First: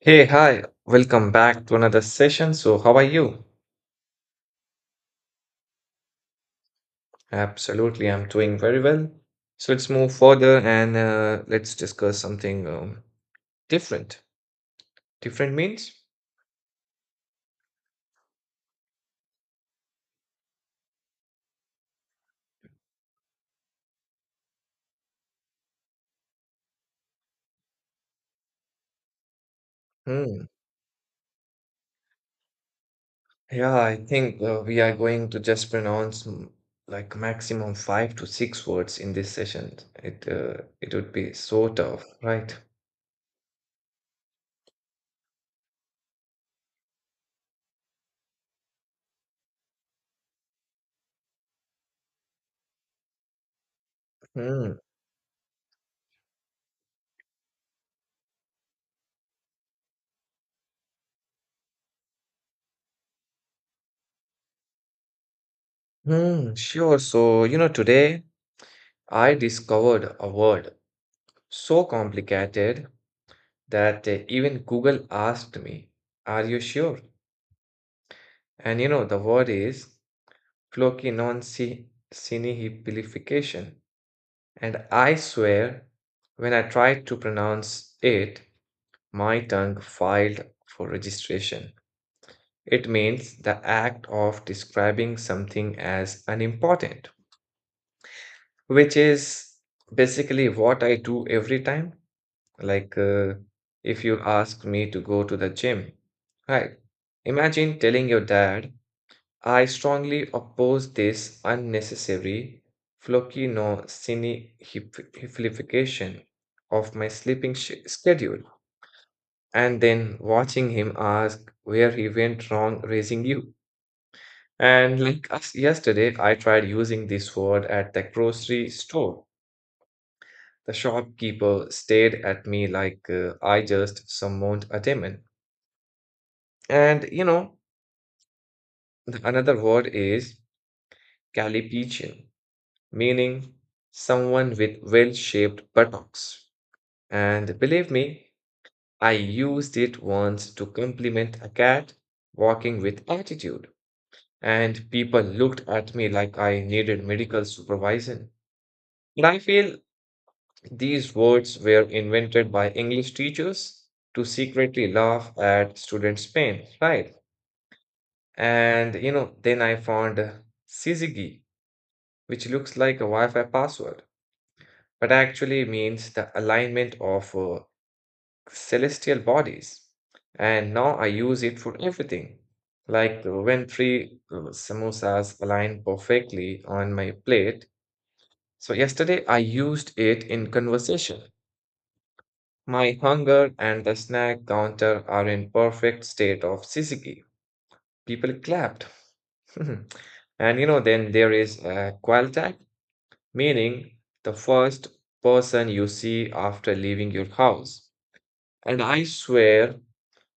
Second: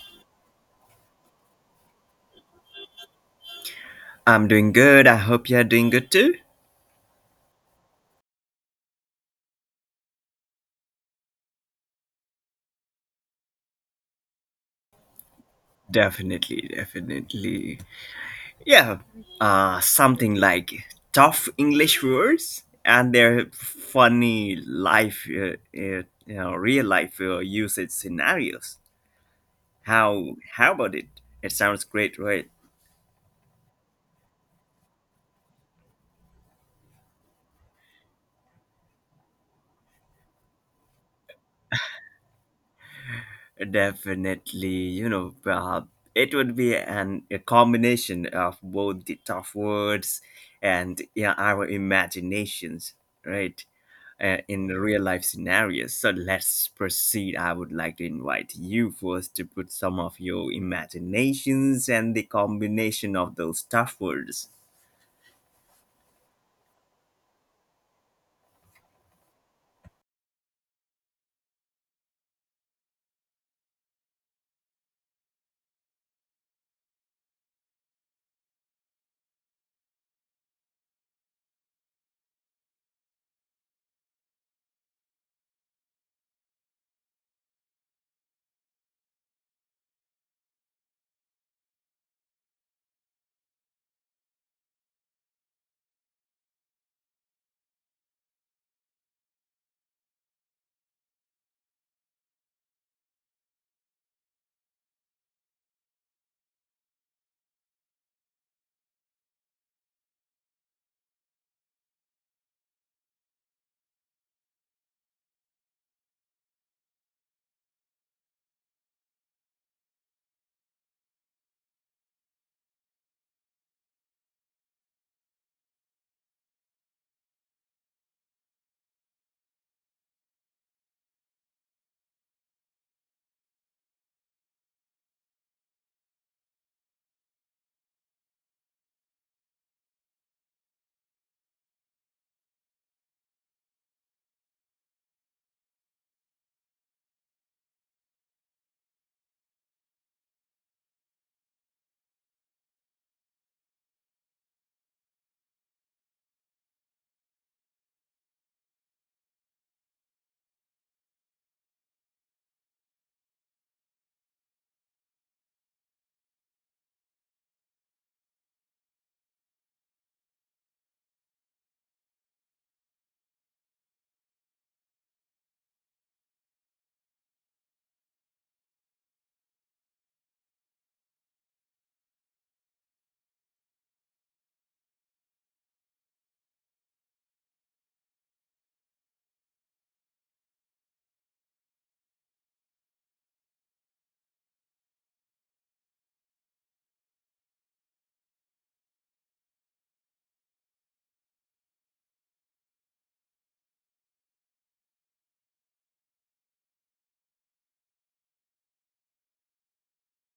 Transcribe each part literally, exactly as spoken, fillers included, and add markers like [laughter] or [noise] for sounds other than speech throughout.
Hey, hi, welcome back to another session. So, how are you? I'm doing good. I hope you're doing good too. Absolutely, I'm doing very well. So, let's move further and uh, let's discuss something um, different. Different means? Definitely, definitely. Yeah, uh, something like tough English words and their funny life, uh, uh, you know, real life uh, usage scenarios. How Hmm. how about it? It sounds great, right? Yeah, I think uh, we are going to just pronounce mm, like maximum five to six words in this session. It uh, it would be so tough, right? Definitely, you know, uh, it would be an a combination of both the tough words and yeah, our imaginations, right? Uh, in Hmm. real life scenarios. So let's proceed. I would like to invite you first to put some of your imaginations and the combination of those tough words. Hmm. Sure. So, you know, today I discovered a word so complicated that uh, even Google asked me, are you sure? And you know, the word is floki non si flocinoncinihiplification. And I swear, when I tried to pronounce it, my tongue filed for registration. It means the act of describing something as unimportant, which is basically what I do every time. Like uh, if you ask me to go to the gym, right? Imagine telling your dad, I strongly oppose this unnecessary flocinosynification of my sleeping sh schedule, and then watching him ask where he went wrong raising you. And like us yesterday, I tried using this word at the grocery store. The shopkeeper stared at me like uh, I just summoned a demon. And you know, the another word is calipegian, meaning someone with well-shaped buttocks. And believe me, I used it once to compliment a cat walking with attitude, and people looked at me like I needed medical supervision. And I feel these words were invented by English teachers to secretly laugh at students' pain, right? And you know, then I found syzygy, which looks like a Wi-Fi password, but actually means the alignment of uh, celestial bodies. And now I use it for everything. Like uh, when three uh, samosas align perfectly on my plate. So yesterday I used it in conversation. My hunger and the snack counter are in perfect state of syzygy. People clapped. [laughs] And you know, then there is uh, Qualtag, meaning the first person you see after leaving your house. And I swear,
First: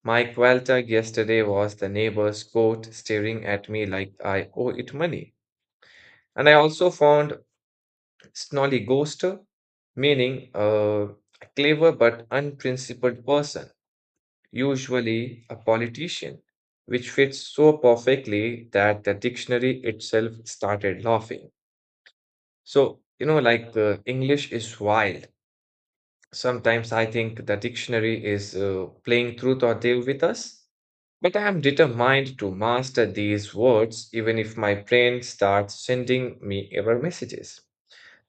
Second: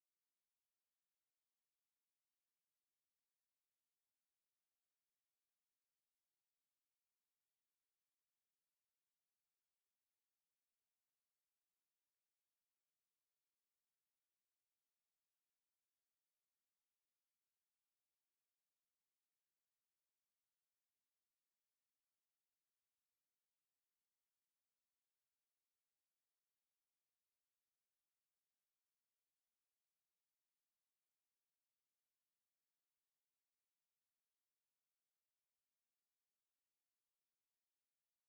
my Qualtag yesterday was the neighbor's goat staring at me like I owe it money. And I also found Snolly Ghoster, meaning uh, a clever but unprincipled person, usually a politician, which fits so perfectly that the dictionary itself started laughing. So, you know, like uh, English is wild. Sometimes I think the dictionary is uh, playing truth or deal with us, but I am determined to master these words even if my brain starts sending me error messages.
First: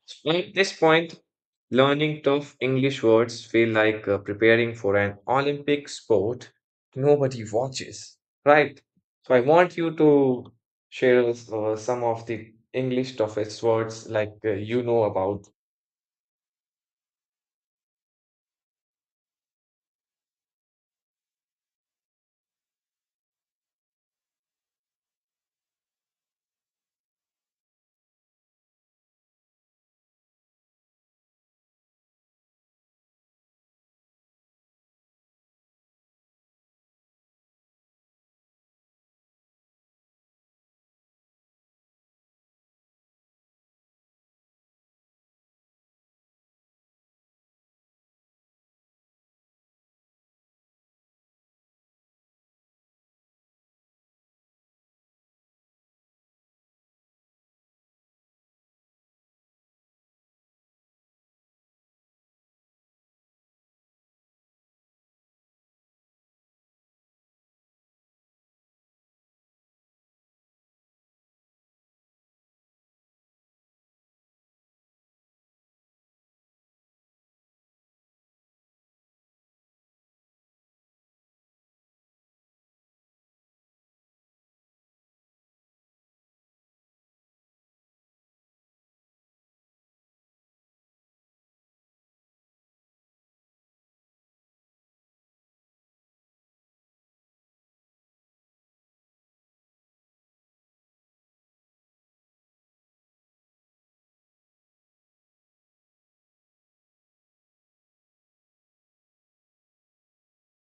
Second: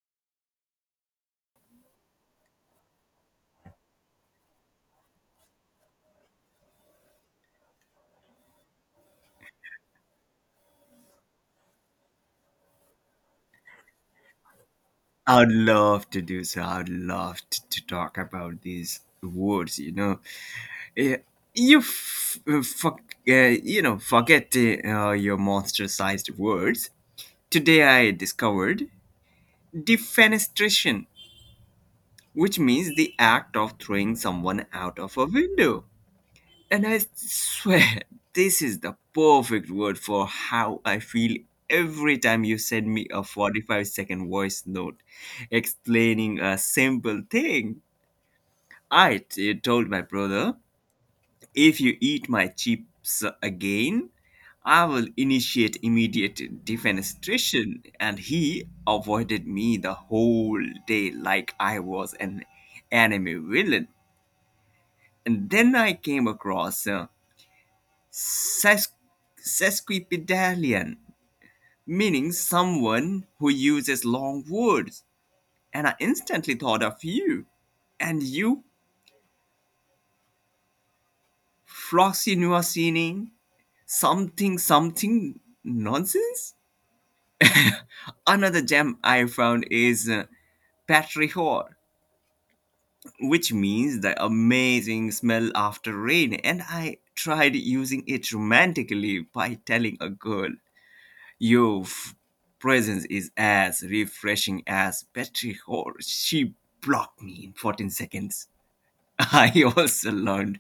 So at this point, learning tough English words feel like uh, preparing for an Olympic sport nobody watches, right? So I want you to share uh, some of the English toughest words like uh, you know I about. would love to do so. I would love to, to talk about these words, you know. Eh, You, f- uh, fuck, uh, you know, forget uh, uh, your monster-sized words. Today I discovered defenestration, which means the act of throwing someone out of a window. And I swear, this is the perfect word for how I feel every time you send me a forty-five second voice note explaining a simple thing. I t- told my brother, if you eat my chips again, I will initiate immediate defenestration. And he avoided me the whole day like I was an anime villain. And then I came across. Uh, Sesqu- sesquipedalian, meaning someone who uses long words, and I instantly thought of you. And you, Frosty Nuasini, something something nonsense? Another gem I found is uh, Patrihor, which means the amazing smell after rain, and I tried using it romantically by telling a girl, your f- presence is as refreshing as Petri, or she blocked me in fourteen seconds. [laughs] I also learned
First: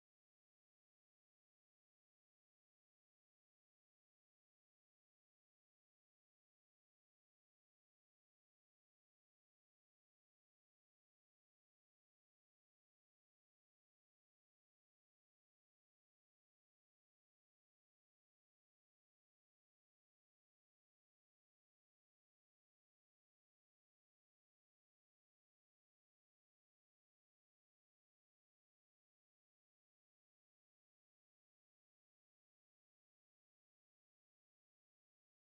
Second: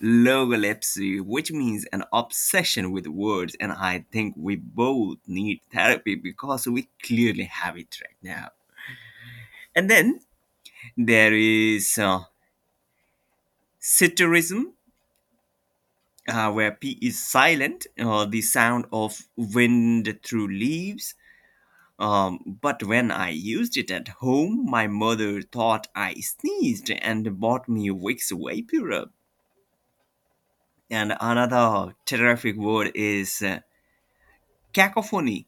logolepsy, which means an obsession with words, and I think we both need therapy because we clearly have it right now. And then there is uh, sitterism, uh, where P is silent, uh, the sound of wind through leaves. Um, but when I used it at home, my mother thought I sneezed and bought me Vicks Vaporub. And another terrific word is uh, cacophony,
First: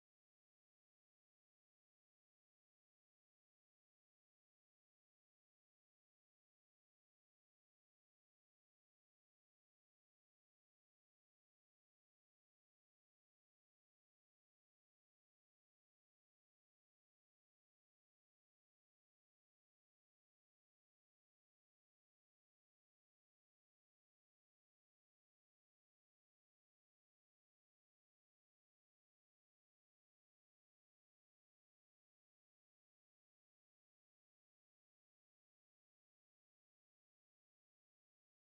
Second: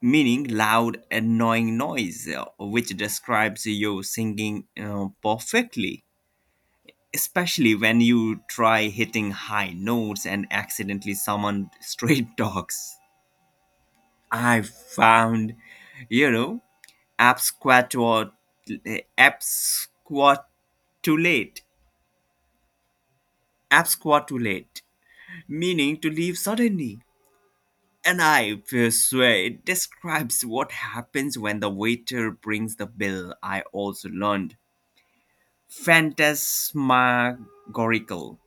meaning loud, annoying noise, uh, which describes your singing uh, perfectly, especially when you try hitting high notes and accidentally summon [laughs] straight dogs. I found, you know, absquatort absquat too late, absquatulate, meaning to leave suddenly. And I swear it describes what happens when the waiter brings the bill. I also learned phantasmagorical,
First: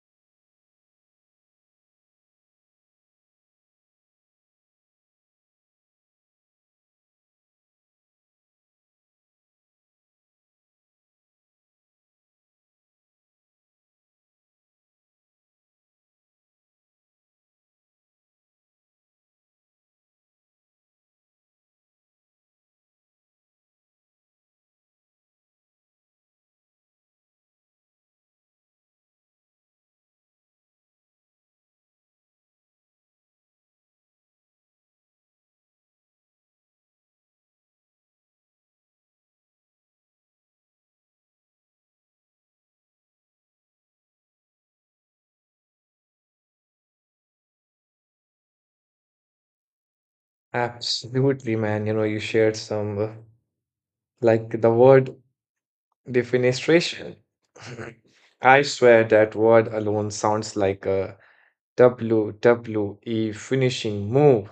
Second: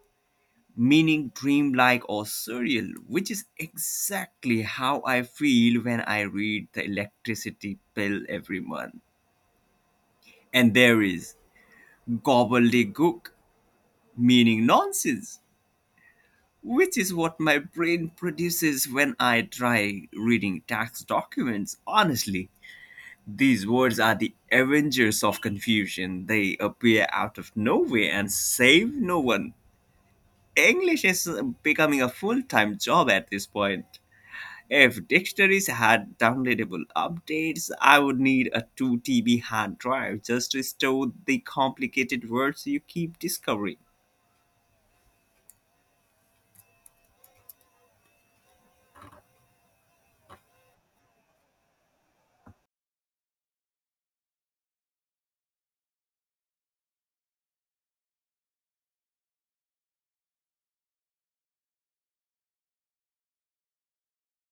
meaning dreamlike or surreal, which is exactly how I feel when I read the electricity bill every month. And there is gobbledygook, meaning nonsense, which is what my brain produces when I try reading tax documents. Honestly, these words are the Avengers of confusion. They appear out of nowhere and save no one. English is uh, becoming a full time job at this point. If dictionaries had downloadable updates, I would need a two T B hard drive just to store the complicated words you keep discovering. Absolutely, man. You know, you shared some. uh, Like the word defenestration. [laughs] I swear that word alone sounds like a W W E finishing move,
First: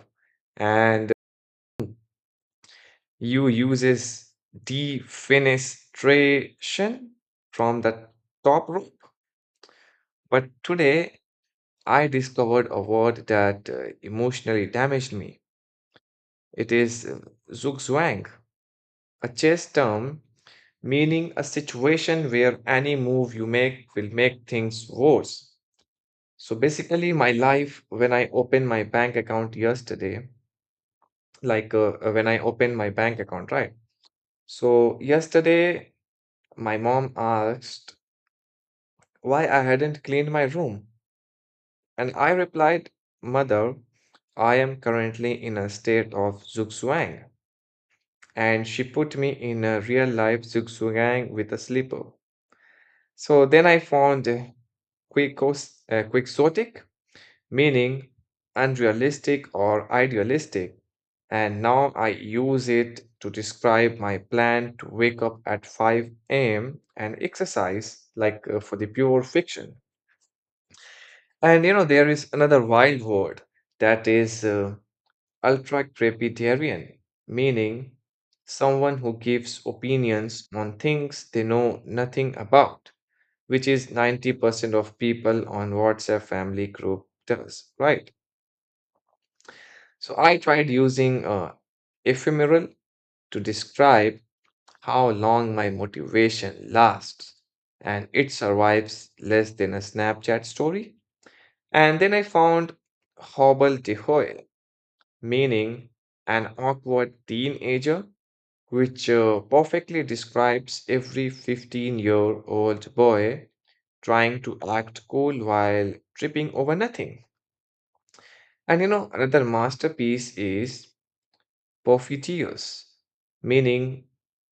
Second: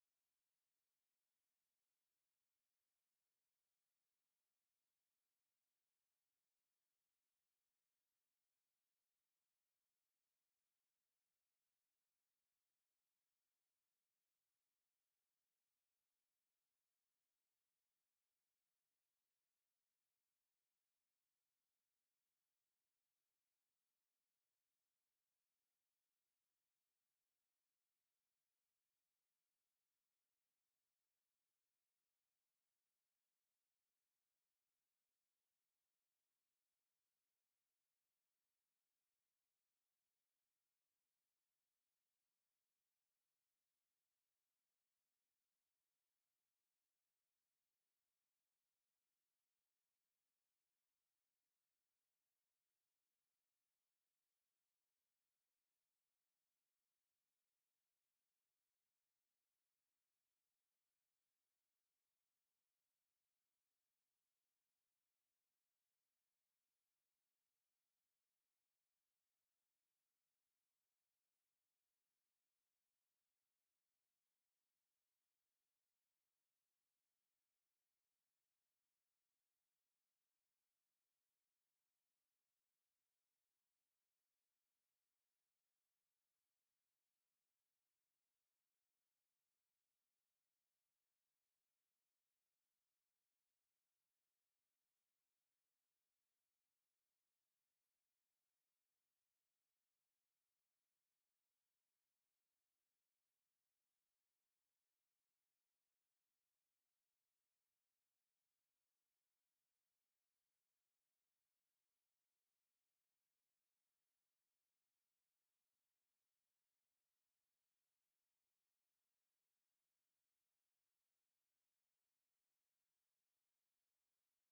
and you uses defenestration from the top rope. But today I discovered a word that uh, emotionally damaged me. It is uh, zugzwang. A chess term meaning a situation where any move you make will make things worse. So basically, my life when I opened my bank account yesterday, like uh, uh, when I opened my bank account, right? So yesterday, my mom asked why I hadn't cleaned my room. And I replied, Mother, I am currently in a state of zugzwang. And she put me in a real life zugzwang with a slipper. So then I found uh, quixos- uh, quixotic, meaning unrealistic or idealistic, and now I use it to describe my plan to wake up at five a m and exercise, like uh, for the pure fiction. And you know, there is another wild word that is uh, ultra-crepidarian, meaning someone who gives opinions on things they know nothing about, which is ninety percent of people on WhatsApp family group does, right? So I tried using uh, ephemeral to describe how long my motivation lasts, and it survives less than a Snapchat story. And then I found hobble dehoy, meaning an awkward teenager, which uh, perfectly describes every fifteen year old boy trying to act cool while tripping over nothing. And you know, another masterpiece is Porphytios, meaning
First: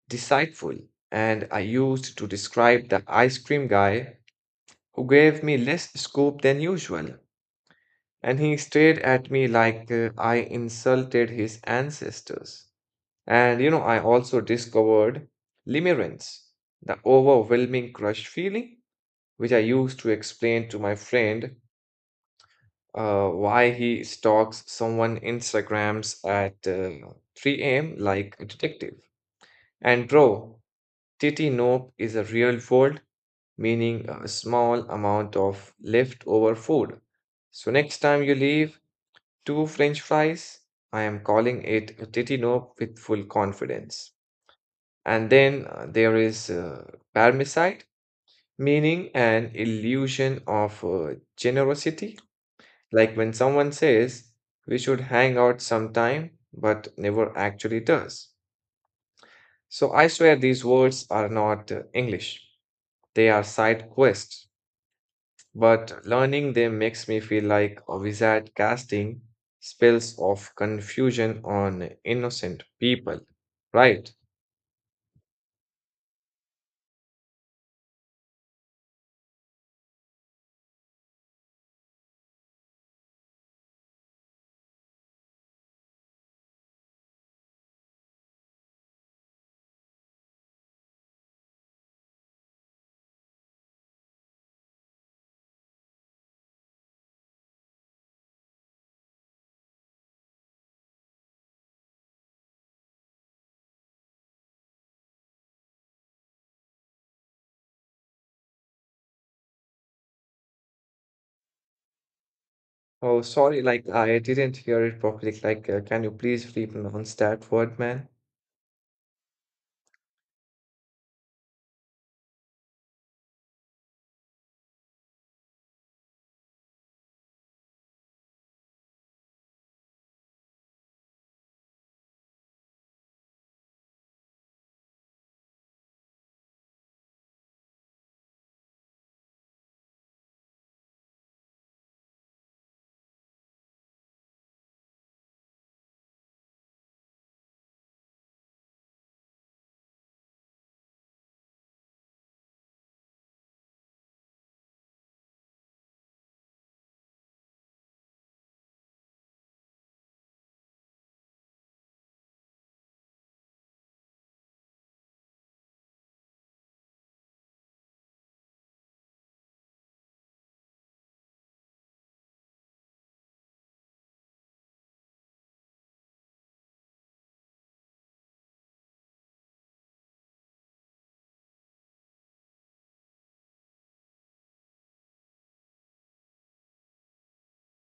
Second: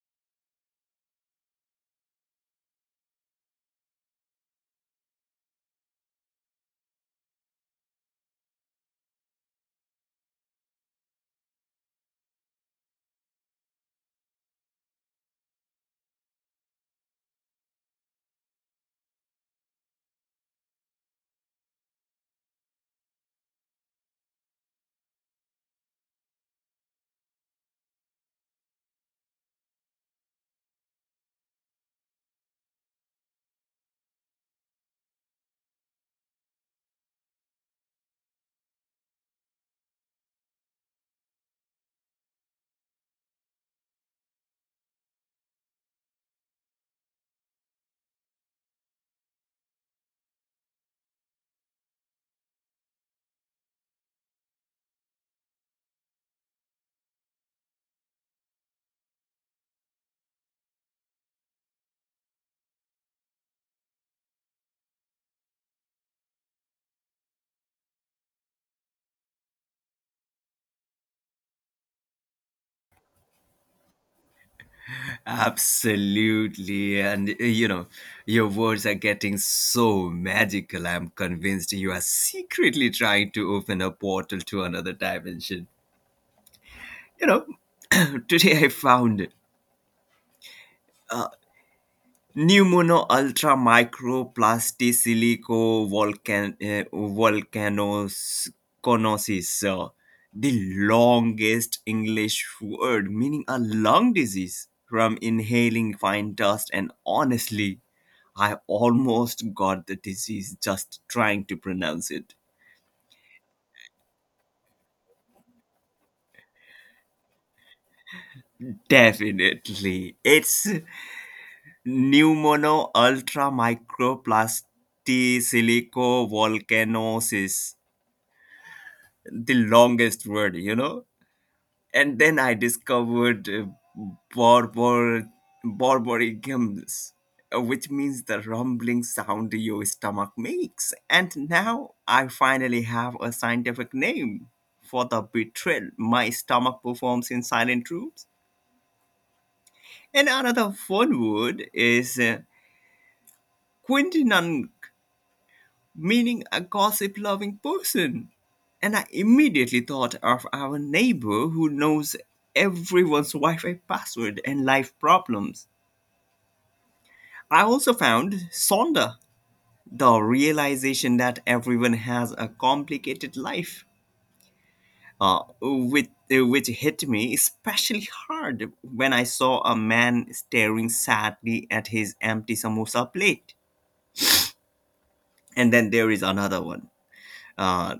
deceitful. And I used to describe the ice cream guy who gave me less scoop than usual. And he stared at me like uh, I insulted his ancestors. And you know, I also discovered limerence, the overwhelming crush feeling, which I used to explain to my friend uh, why he stalks someone Instagrams at uh, three a m like a detective. And bro, titty nope is a real world, meaning a small amount of leftover food. So next time you leave, two French fries. I am calling it a titty nope with full confidence. And then uh, there is uh, parricide, meaning an illusion of uh, generosity. Like when someone says, we should hang out sometime, but never actually does. So I swear these words are not uh, English, they are side quests. But learning them makes me feel like a wizard casting spells of confusion on innocent people, right? Absolutely. And uh, you know, your words are getting so magical. I'm convinced you are secretly trying to open a portal to another dimension. You know, [clears throat] today I found uh, pneumono ultra microplasty silico volcan- uh, volcanos conosis, uh, the longest English word, meaning a lung disease from inhaling fine dust. And honestly, I almost got the disease just trying to pronounce it. Oh, sorry, like I didn't hear it properly. Like, uh, can you please repronounce that word, man? Definitely. It's pneumono ultra microplasty silico volcanosis, the longest word, you know? And then I discovered uh, Barbor Barbarigums, uh, which means the rumbling sound your stomach makes. And now I finally have a scientific name for the betrayal my stomach performs in silent rooms. And another fun word is uh, quintinan, meaning a gossip loving person. And I immediately thought of our neighbor who knows everyone's Wi Fi password and life problems. I also found Sonda, the realization that everyone has a complicated life, uh, which, which hit me especially hard when I saw a man staring sadly at his empty samosa plate. And then there is another one. Uh,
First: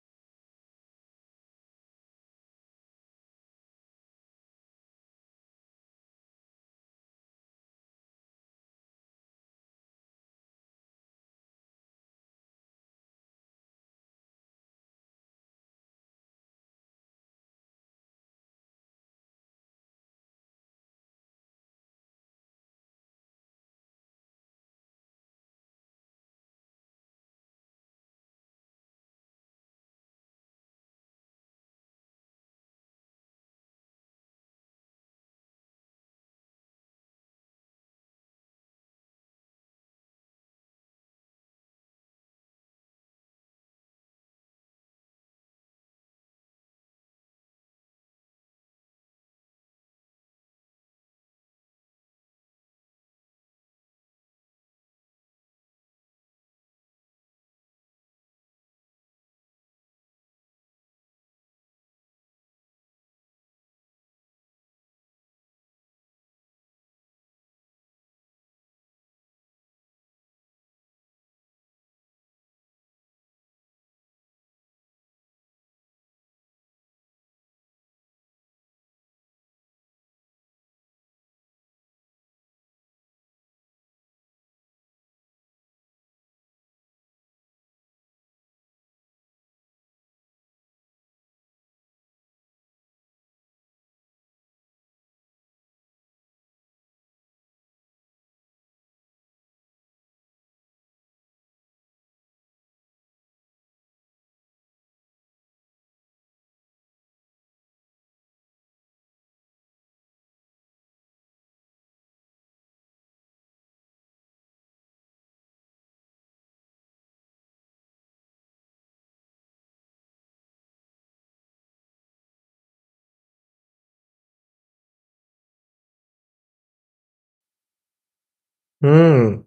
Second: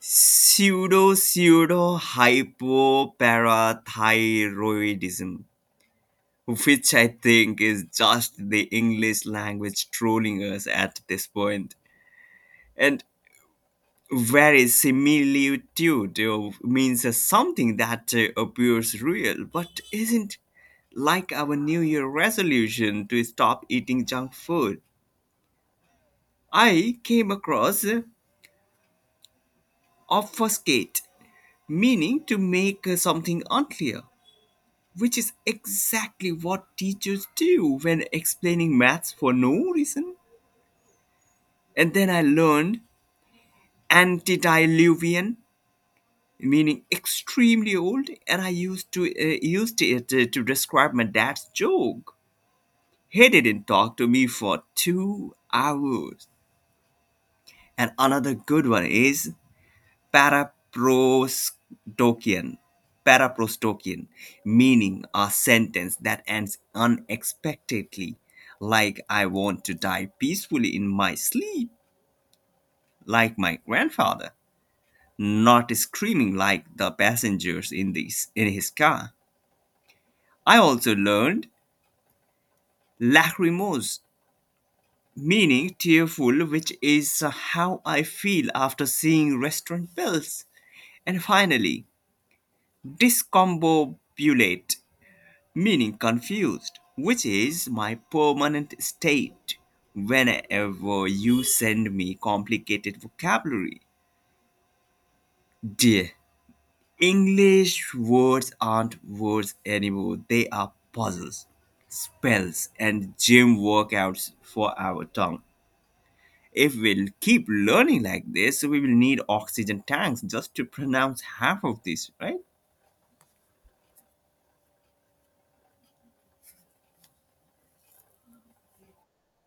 Pseudo pseudo hypoparathyroidism, which I think is just the English language trolling us at this point. And very similitude uh, means uh, something that uh, appears real but isn't, like our new year resolution to stop eating junk food. I came across uh, obfuscate, meaning to make uh, something unclear, which is exactly what teachers do when explaining maths for no reason. And then I learned antediluvian, meaning extremely old, and I used to uh, used it uh, to describe my dad's joke. He didn't talk to me for two hours. And another good one is paraprostokian paraprostokian, meaning a sentence that ends unexpectedly, like I want to die peacefully in my sleep like my grandfather, not screaming like the passengers in this in his car. I also learned lachrymose, meaning tearful, which is how I feel after seeing restaurant bills. And finally, discombobulate, meaning confused, which is my permanent state whenever you send me complicated vocabulary. Dear, English words aren't words anymore, they are puzzles, spells, and gym workouts for our tongue. If we'll keep learning like this, we will need oxygen tanks just to pronounce half of this, right? Hmm.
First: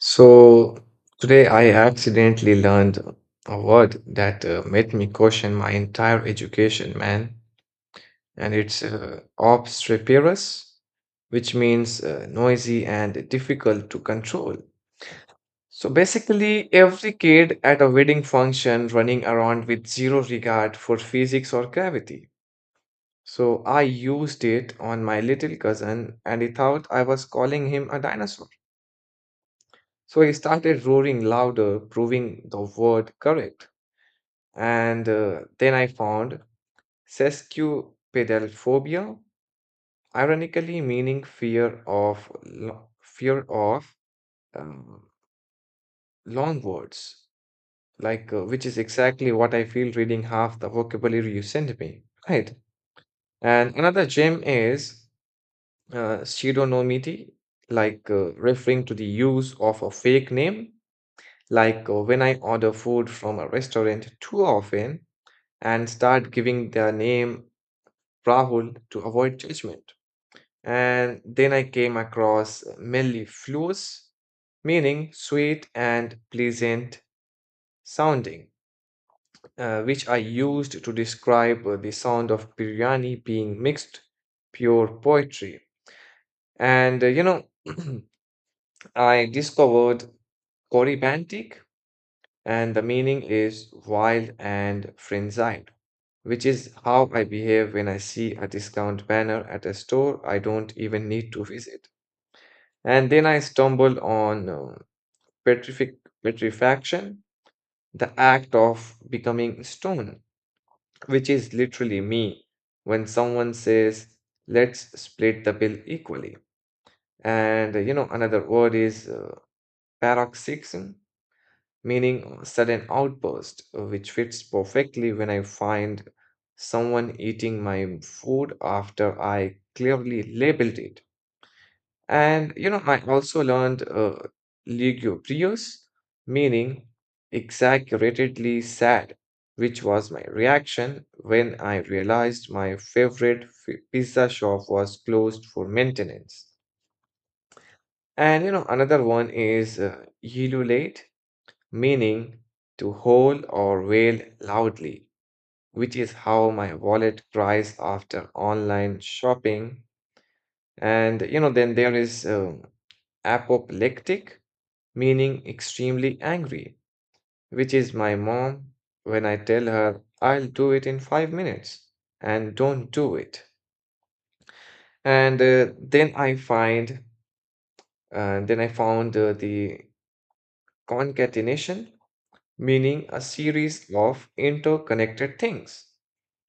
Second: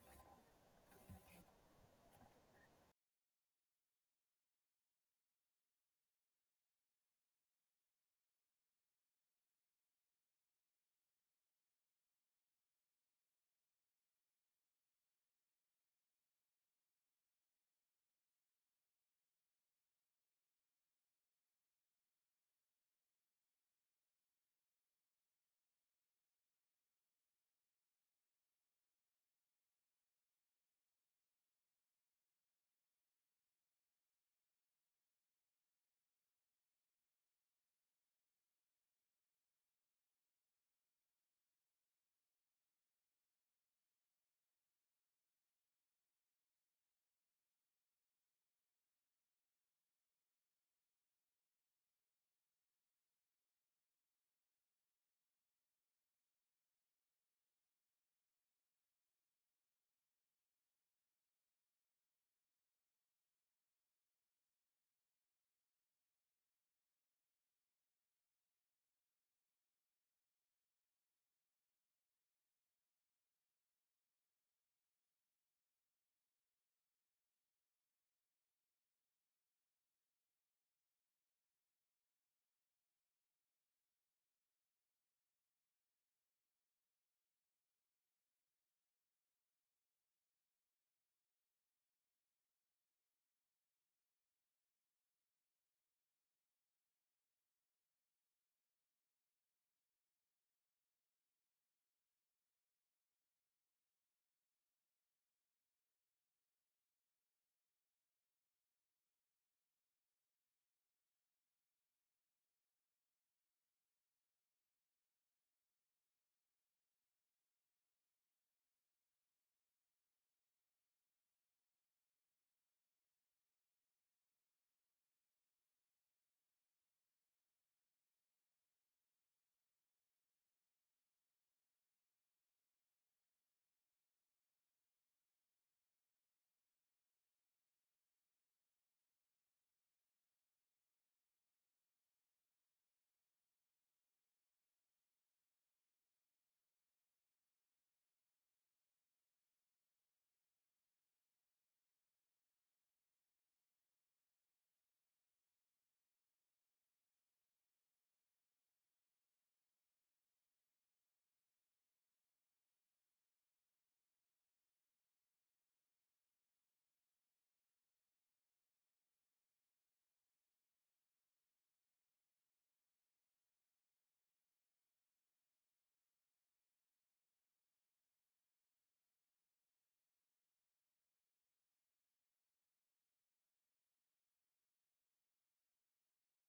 So today I accidentally learned a word that uh, made me question my entire education, man. And it's uh, obstreperous, which means uh, noisy and difficult to control. So basically, every kid at a wedding function running around with zero regard for physics or gravity. So I used it on my little cousin and he thought I was calling him a dinosaur. So he started roaring louder, proving the word correct. And uh, then I found sesquipedalphobia, ironically meaning fear of lo- fear of um, long words, like uh, which is exactly what I feel reading half the vocabulary you sent me, right? And another gem is uh, pseudonymity, like uh, referring to the use of a fake name. Like uh, when I order food from a restaurant too often and start giving their name Rahul to avoid judgment. And then I came across mellifluous, meaning sweet and pleasant sounding, uh, which I used to describe uh, the sound of biryani being mixed, pure poetry. And uh, you know, [clears throat] I discovered Corybantic, and the meaning is wild and frenzied, which is how I behave when I see a discount banner at a store I don't even need to visit. And then I stumble on uh, petrific petrifaction, the act of becoming stone, which is literally me when someone says, let's split the bill equally. And uh, you know, another word is uh, paroxysm, meaning sudden outburst, uh, which fits perfectly when I find someone eating my food after I clearly labeled it. And you know, I also learned uh, lugubrious, meaning exaggeratedly sad, which was my reaction when I realized my favorite fi- pizza shop was closed for maintenance. And you know, another one is uh, elulate, meaning to howl or wail loudly, which is how my wallet cries after online shopping. And you know, then there is um, apoplectic, meaning extremely angry, which is my mom when I tell her I'll do it in five minutes and don't do it. And uh, then I find, uh, then I found uh, the concatenation, meaning a series of interconnected things,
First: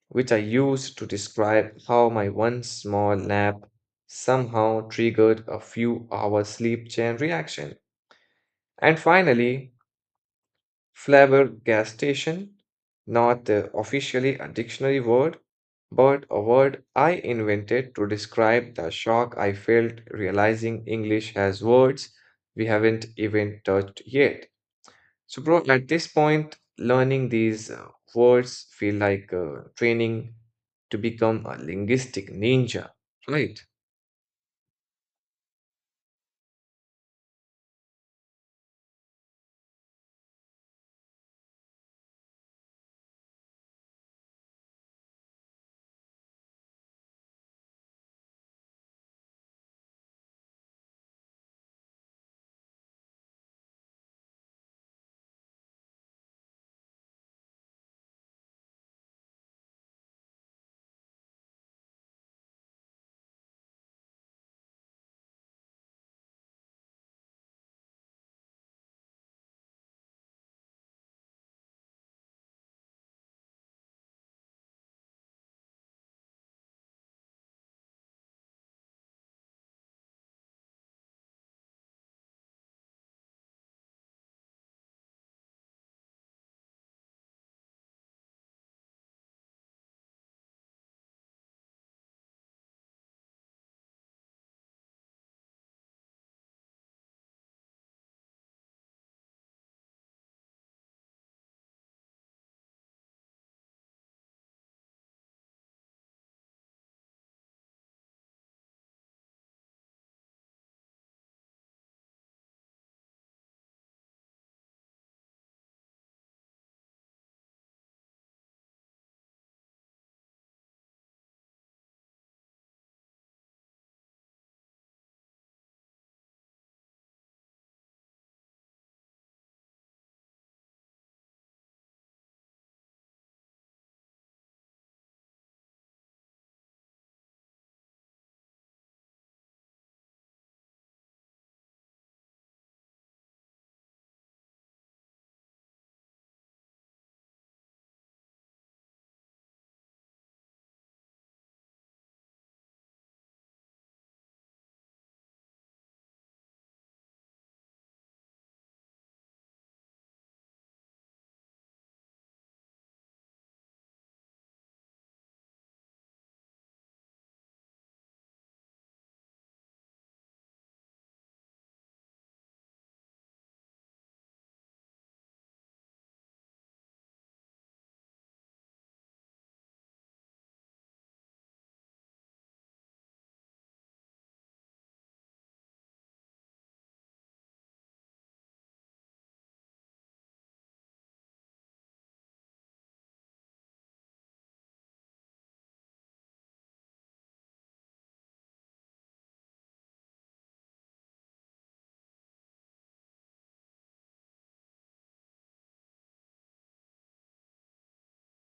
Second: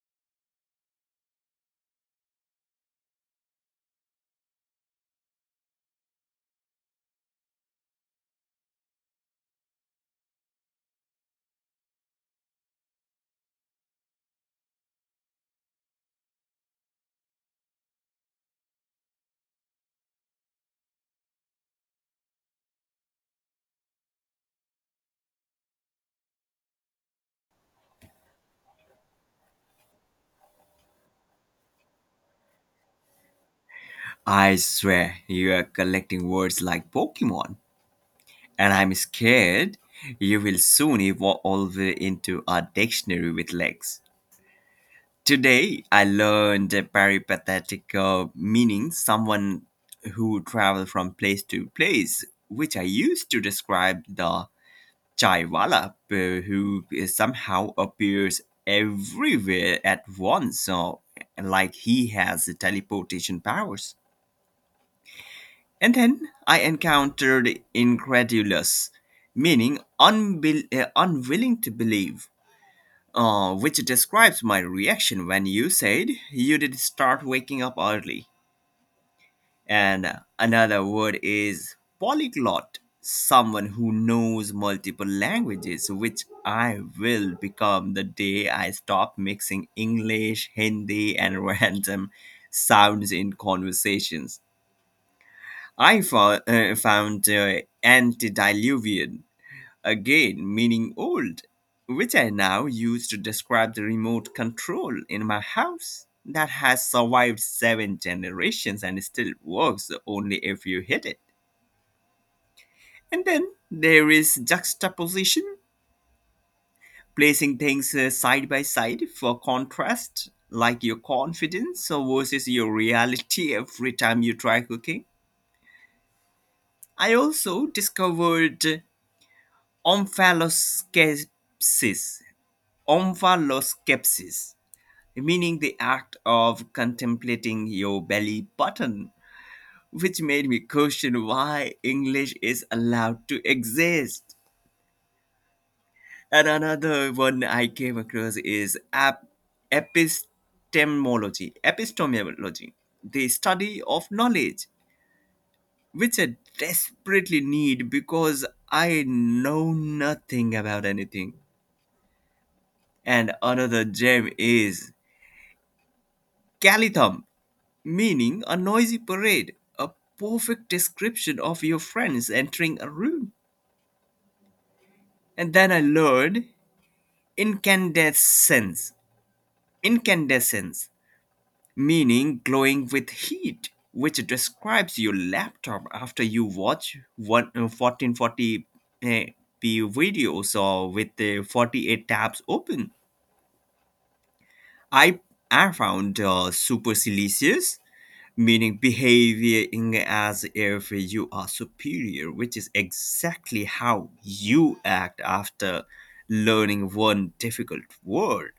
which I used to describe how my one small nap somehow triggered a few hour sleep chain reaction. And finally, flabbergastation, not uh, officially a dictionary word, but a word I invented to describe the shock I felt realizing English has words we haven't even touched yet. So, bro, at this point, learning these uh, words feel like uh, training to become a linguistic ninja, right? I swear you are collecting words like Pokemon. And I'm scared you will soon evolve into a dictionary with legs. Today, I learned a peripatetic, uh, meaning someone who travel from place to place, which I used to describe the chaiwala, uh, who somehow appears everywhere at once, uh, like he has teleportation powers. And then I encountered incredulous, meaning unbel- uh, unwilling to believe, uh, which describes my reaction when you said you did start waking up early. And another word is polyglot, someone who knows multiple languages, which I will become the day I stop mixing English, Hindi, and [laughs] random sounds in conversations. I fo- uh, found uh, antediluvian again, meaning old, which I now use to describe the remote control in my house that has survived seven generations and still works only if you hit it. And then there is juxtaposition, placing things uh, side by side for contrast, like your confidence versus your reality every time you try cooking. I also discovered Omphaloskepsis. Omphaloskepsis, meaning the act of contemplating your belly button, which made me question why English is allowed to exist. And another one I came across is ap- epistemology. epistemology, the study of knowledge, which I desperately need because I know nothing about anything. And another gem is Calithum, meaning a noisy parade, a perfect description of your friends entering a room. And then I learned incandescence, incandescence, meaning glowing with heat, which describes your laptop after you watch one, uh, fourteen forty p videos or with the forty-eight tabs open. I I found uh, supercilious, meaning behaving as if you are superior, which is exactly how you act after learning one difficult word.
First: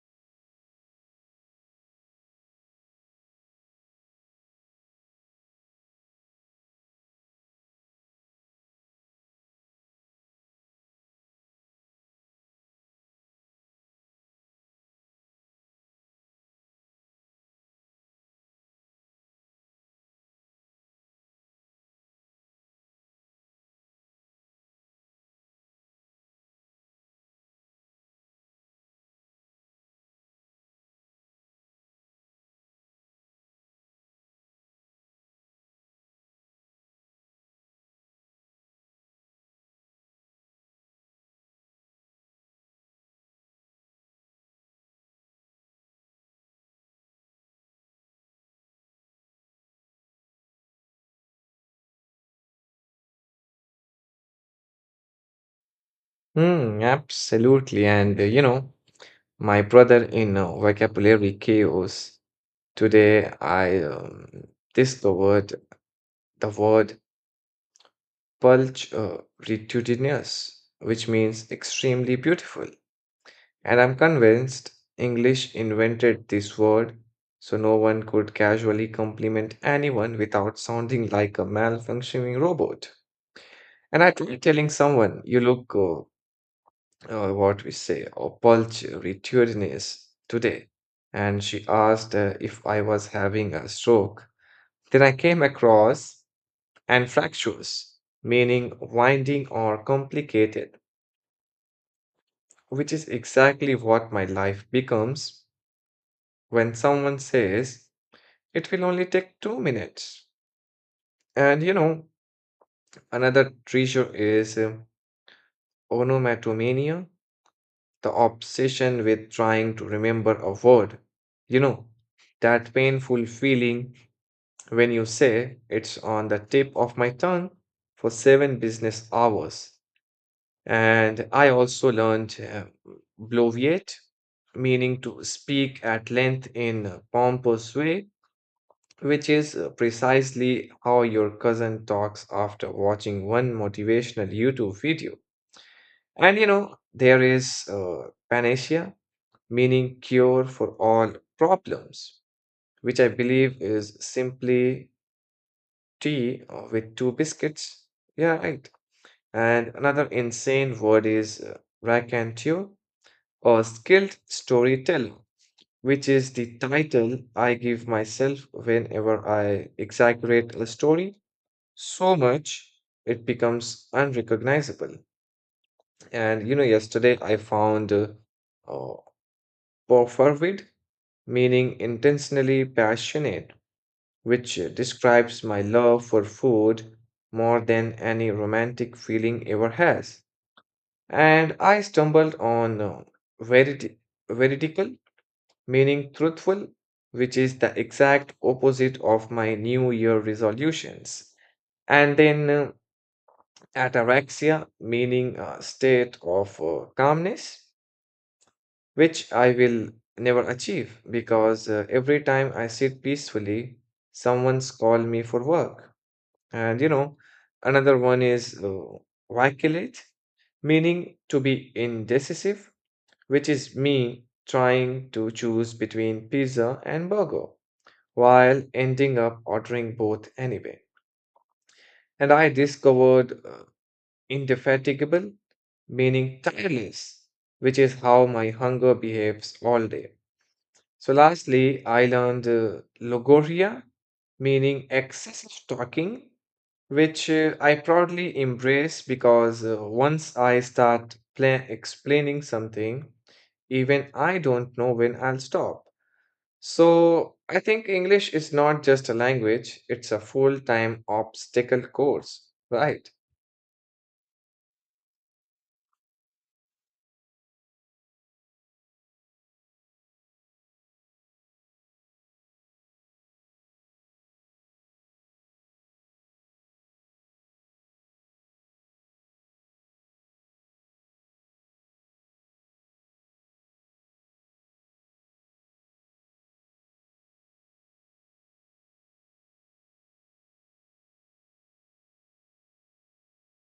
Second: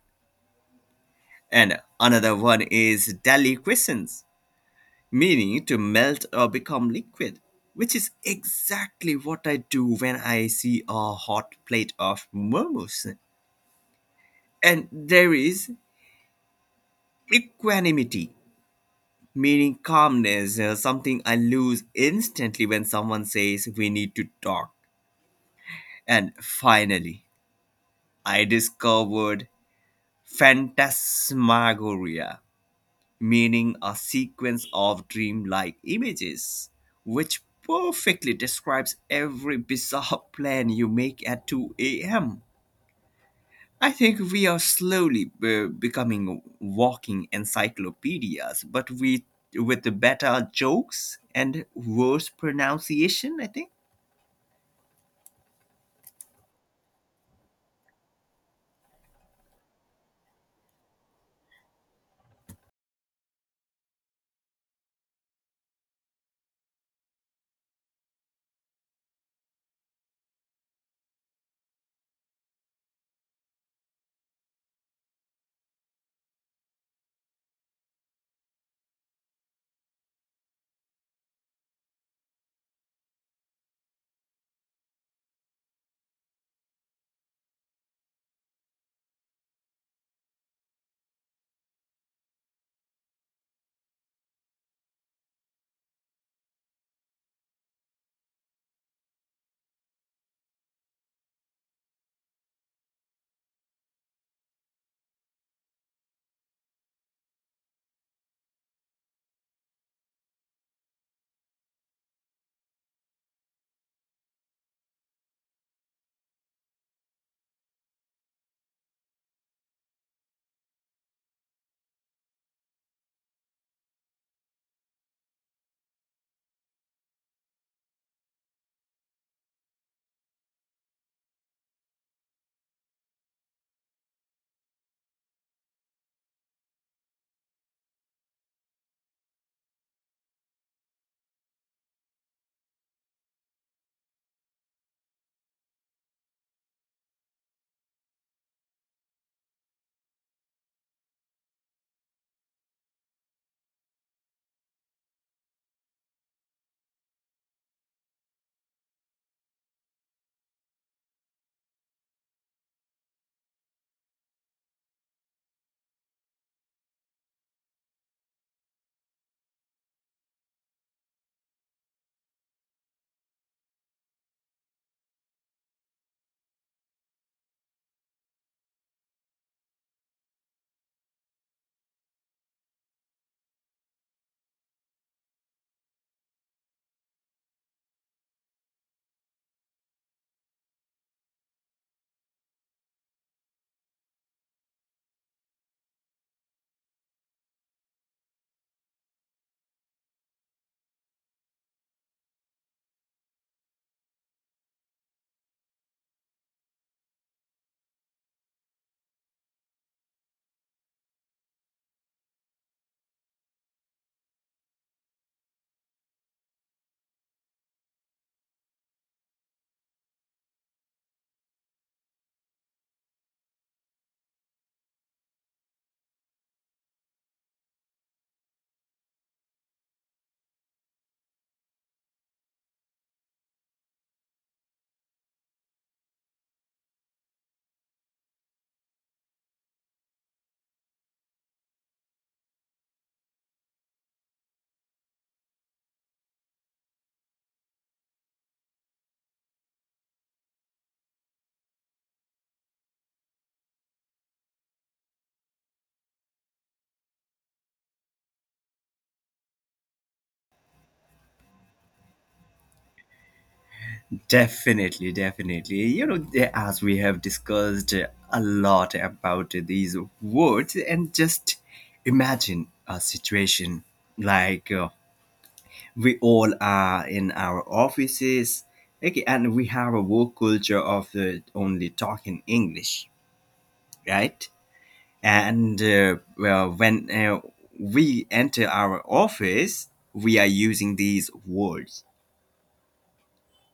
And another one is deliquescence, meaning to melt or become liquid, which is exactly what I do when I see a hot plate of momos. And there is equanimity, meaning calmness, uh, something I lose instantly when someone says we need to talk. And finally, I discovered phantasmagoria, meaning a sequence of dreamlike images, which perfectly describes every bizarre [laughs] plan you make at two a m. I think we are slowly uh, becoming walking encyclopedias, but we with the better jokes and worse pronunciation. I think Hmm, absolutely. And uh, you know, my brother in uh, vocabulary chaos, today I um, discovered the word pulch uh, retudinous, which means extremely beautiful. And I'm convinced English invented this word so no one could casually compliment anyone without sounding like a malfunctioning robot. And I tried telling someone, you look, uh, uh, what we say, or pulch, returnees today. And she asked uh, if I was having a stroke. Then I came across anfractuous, meaning winding or complicated, which is exactly what my life becomes when someone says, it will only take two minutes. And you know, another treasure is uh, onomatopoeia, the obsession with trying to remember a word. You know, that painful feeling when you say it's on the tip of my tongue for seven business hours. And I also learned uh, bloviate, meaning to speak at length in a pompous way, which is uh, precisely how your cousin talks after watching one motivational YouTube video. And you know, there is uh, panacea, meaning cure for all problems, which I believe is simply tea uh, with two biscuits. Yeah, right. And another insane word is uh, raconteur or skilled storyteller, which is the title I give myself whenever I exaggerate a story so much it becomes unrecognizable. And you know, yesterday I found uh, uh, Porfirvid, meaning intentionally passionate, which uh, describes my love for food more than any romantic feeling ever has. And I stumbled on uh, veriti- veridical, meaning truthful, which is the exact opposite of my New Year resolutions. And then uh, ataraxia, meaning a state of uh, calmness, which I will never achieve because uh, every time I sit peacefully, someone's call me for work. And you know, another one is uh, vacillate, meaning to be indecisive, which is me trying to choose between pizza and burger while ending up ordering both anyway. And I discovered uh, indefatigable, meaning tireless, which is how my hunger behaves all day. So, lastly, I learned uh, logoria, meaning excessive talking, which uh, I proudly embrace because uh, once I start pla- explaining something, even I don't know when I'll stop. So, I think English is not just a language, it's a full time obstacle course, right? definitely, definitely. You know, as we have discussed a lot about these words, and just imagine a situation like uh, we all are in our offices, okay, and we have a work culture of uh, only talking English, right? And uh, well, when uh, we enter our office, we are using these words.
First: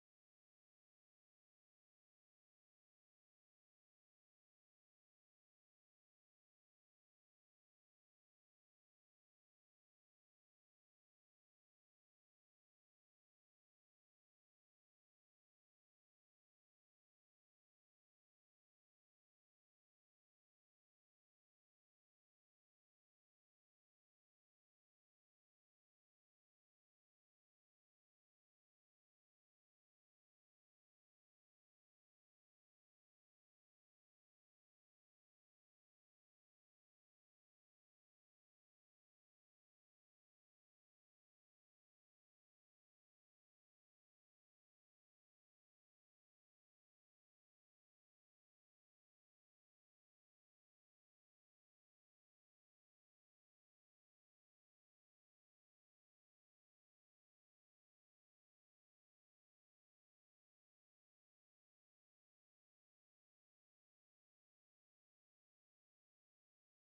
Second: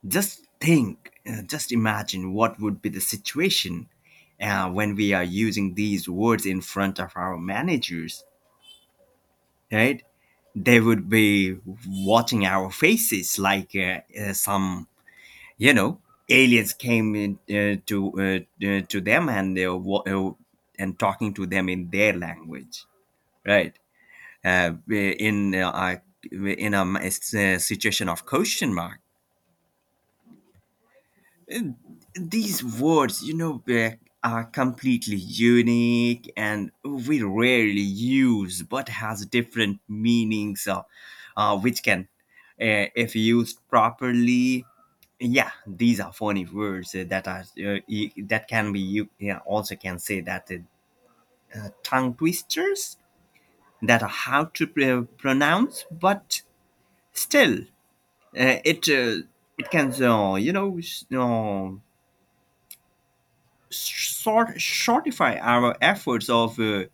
Just think, uh, just imagine what would be the situation uh, when we are using these words in front of our managers, right? They would be watching our faces like uh, uh, some, you know, aliens came in, uh, to uh, uh, to them, and they were wa- uh, and talking to them in their language, right? uh, in uh, in a uh, situation of question mark. Uh, These words, you know, uh, are completely unique and we rarely use, but has different meanings, uh, uh, which can, uh, if used properly, yeah, these are funny words uh, that are uh, e- that can be you, yeah, also can say that uh, uh, tongue twisters that are hard to pr- pronounce, but still Uh, it uh, it can, uh, you know, s- uh, short shortify our efforts of uh,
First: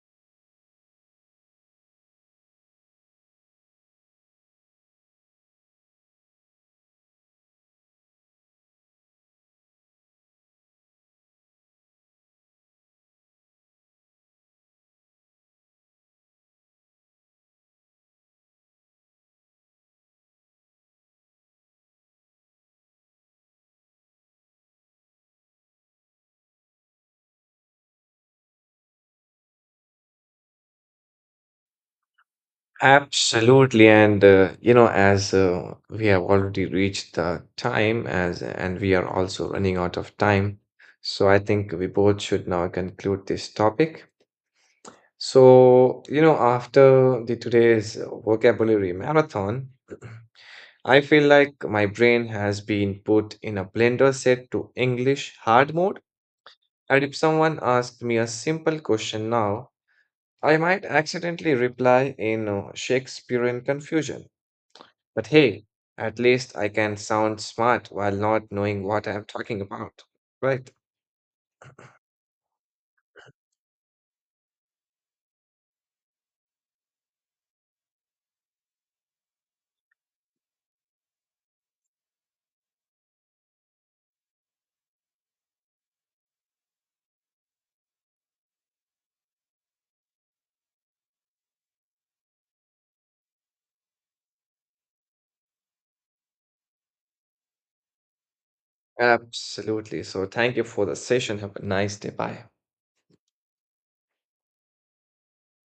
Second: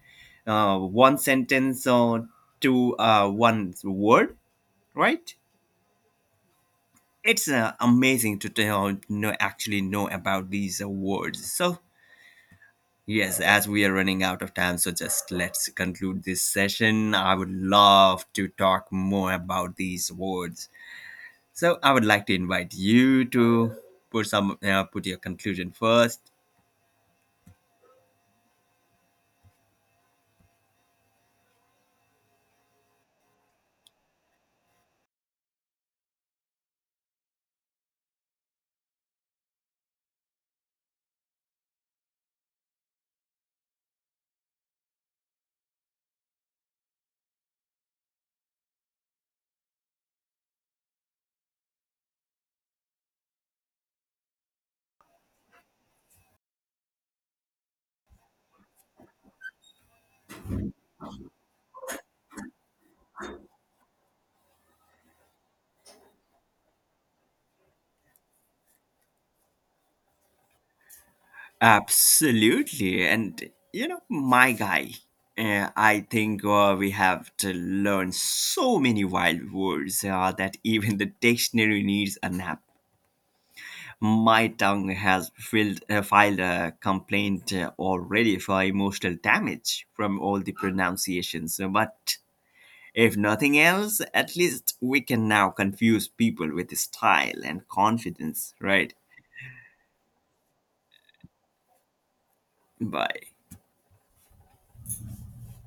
uh, one sentence or to uh, one word, right? It's uh, amazing to tell, know, actually know about these uh, words. So yes, as we are running out of time, so just let's conclude this session. I would love to talk more about these words. So I would like to invite you to put some uh, put your conclusion first. Absolutely, and uh, you know, as uh, we have already reached the time, as and we are also running out of time, so I think we both should now conclude this topic. So, you know, after the today's vocabulary marathon, [clears throat] I feel like my brain has been put in a blender set to English hard mode. And if someone asked me a simple question now, I might accidentally reply in uh, Shakespearean confusion. But hey, at least I can sound smart while not knowing what I'm talking about. Right. Absolutely. And, you know, my guy, uh, I think uh, we have to learn so many wild words uh, that even the dictionary needs a nap. My tongue has filed, uh, filed a complaint uh, already for emotional damage from all the pronunciations. But if nothing else, at least we can now confuse people with style and confidence, right? Absolutely. So thank you for the session. Have a nice day. Bye. Bye.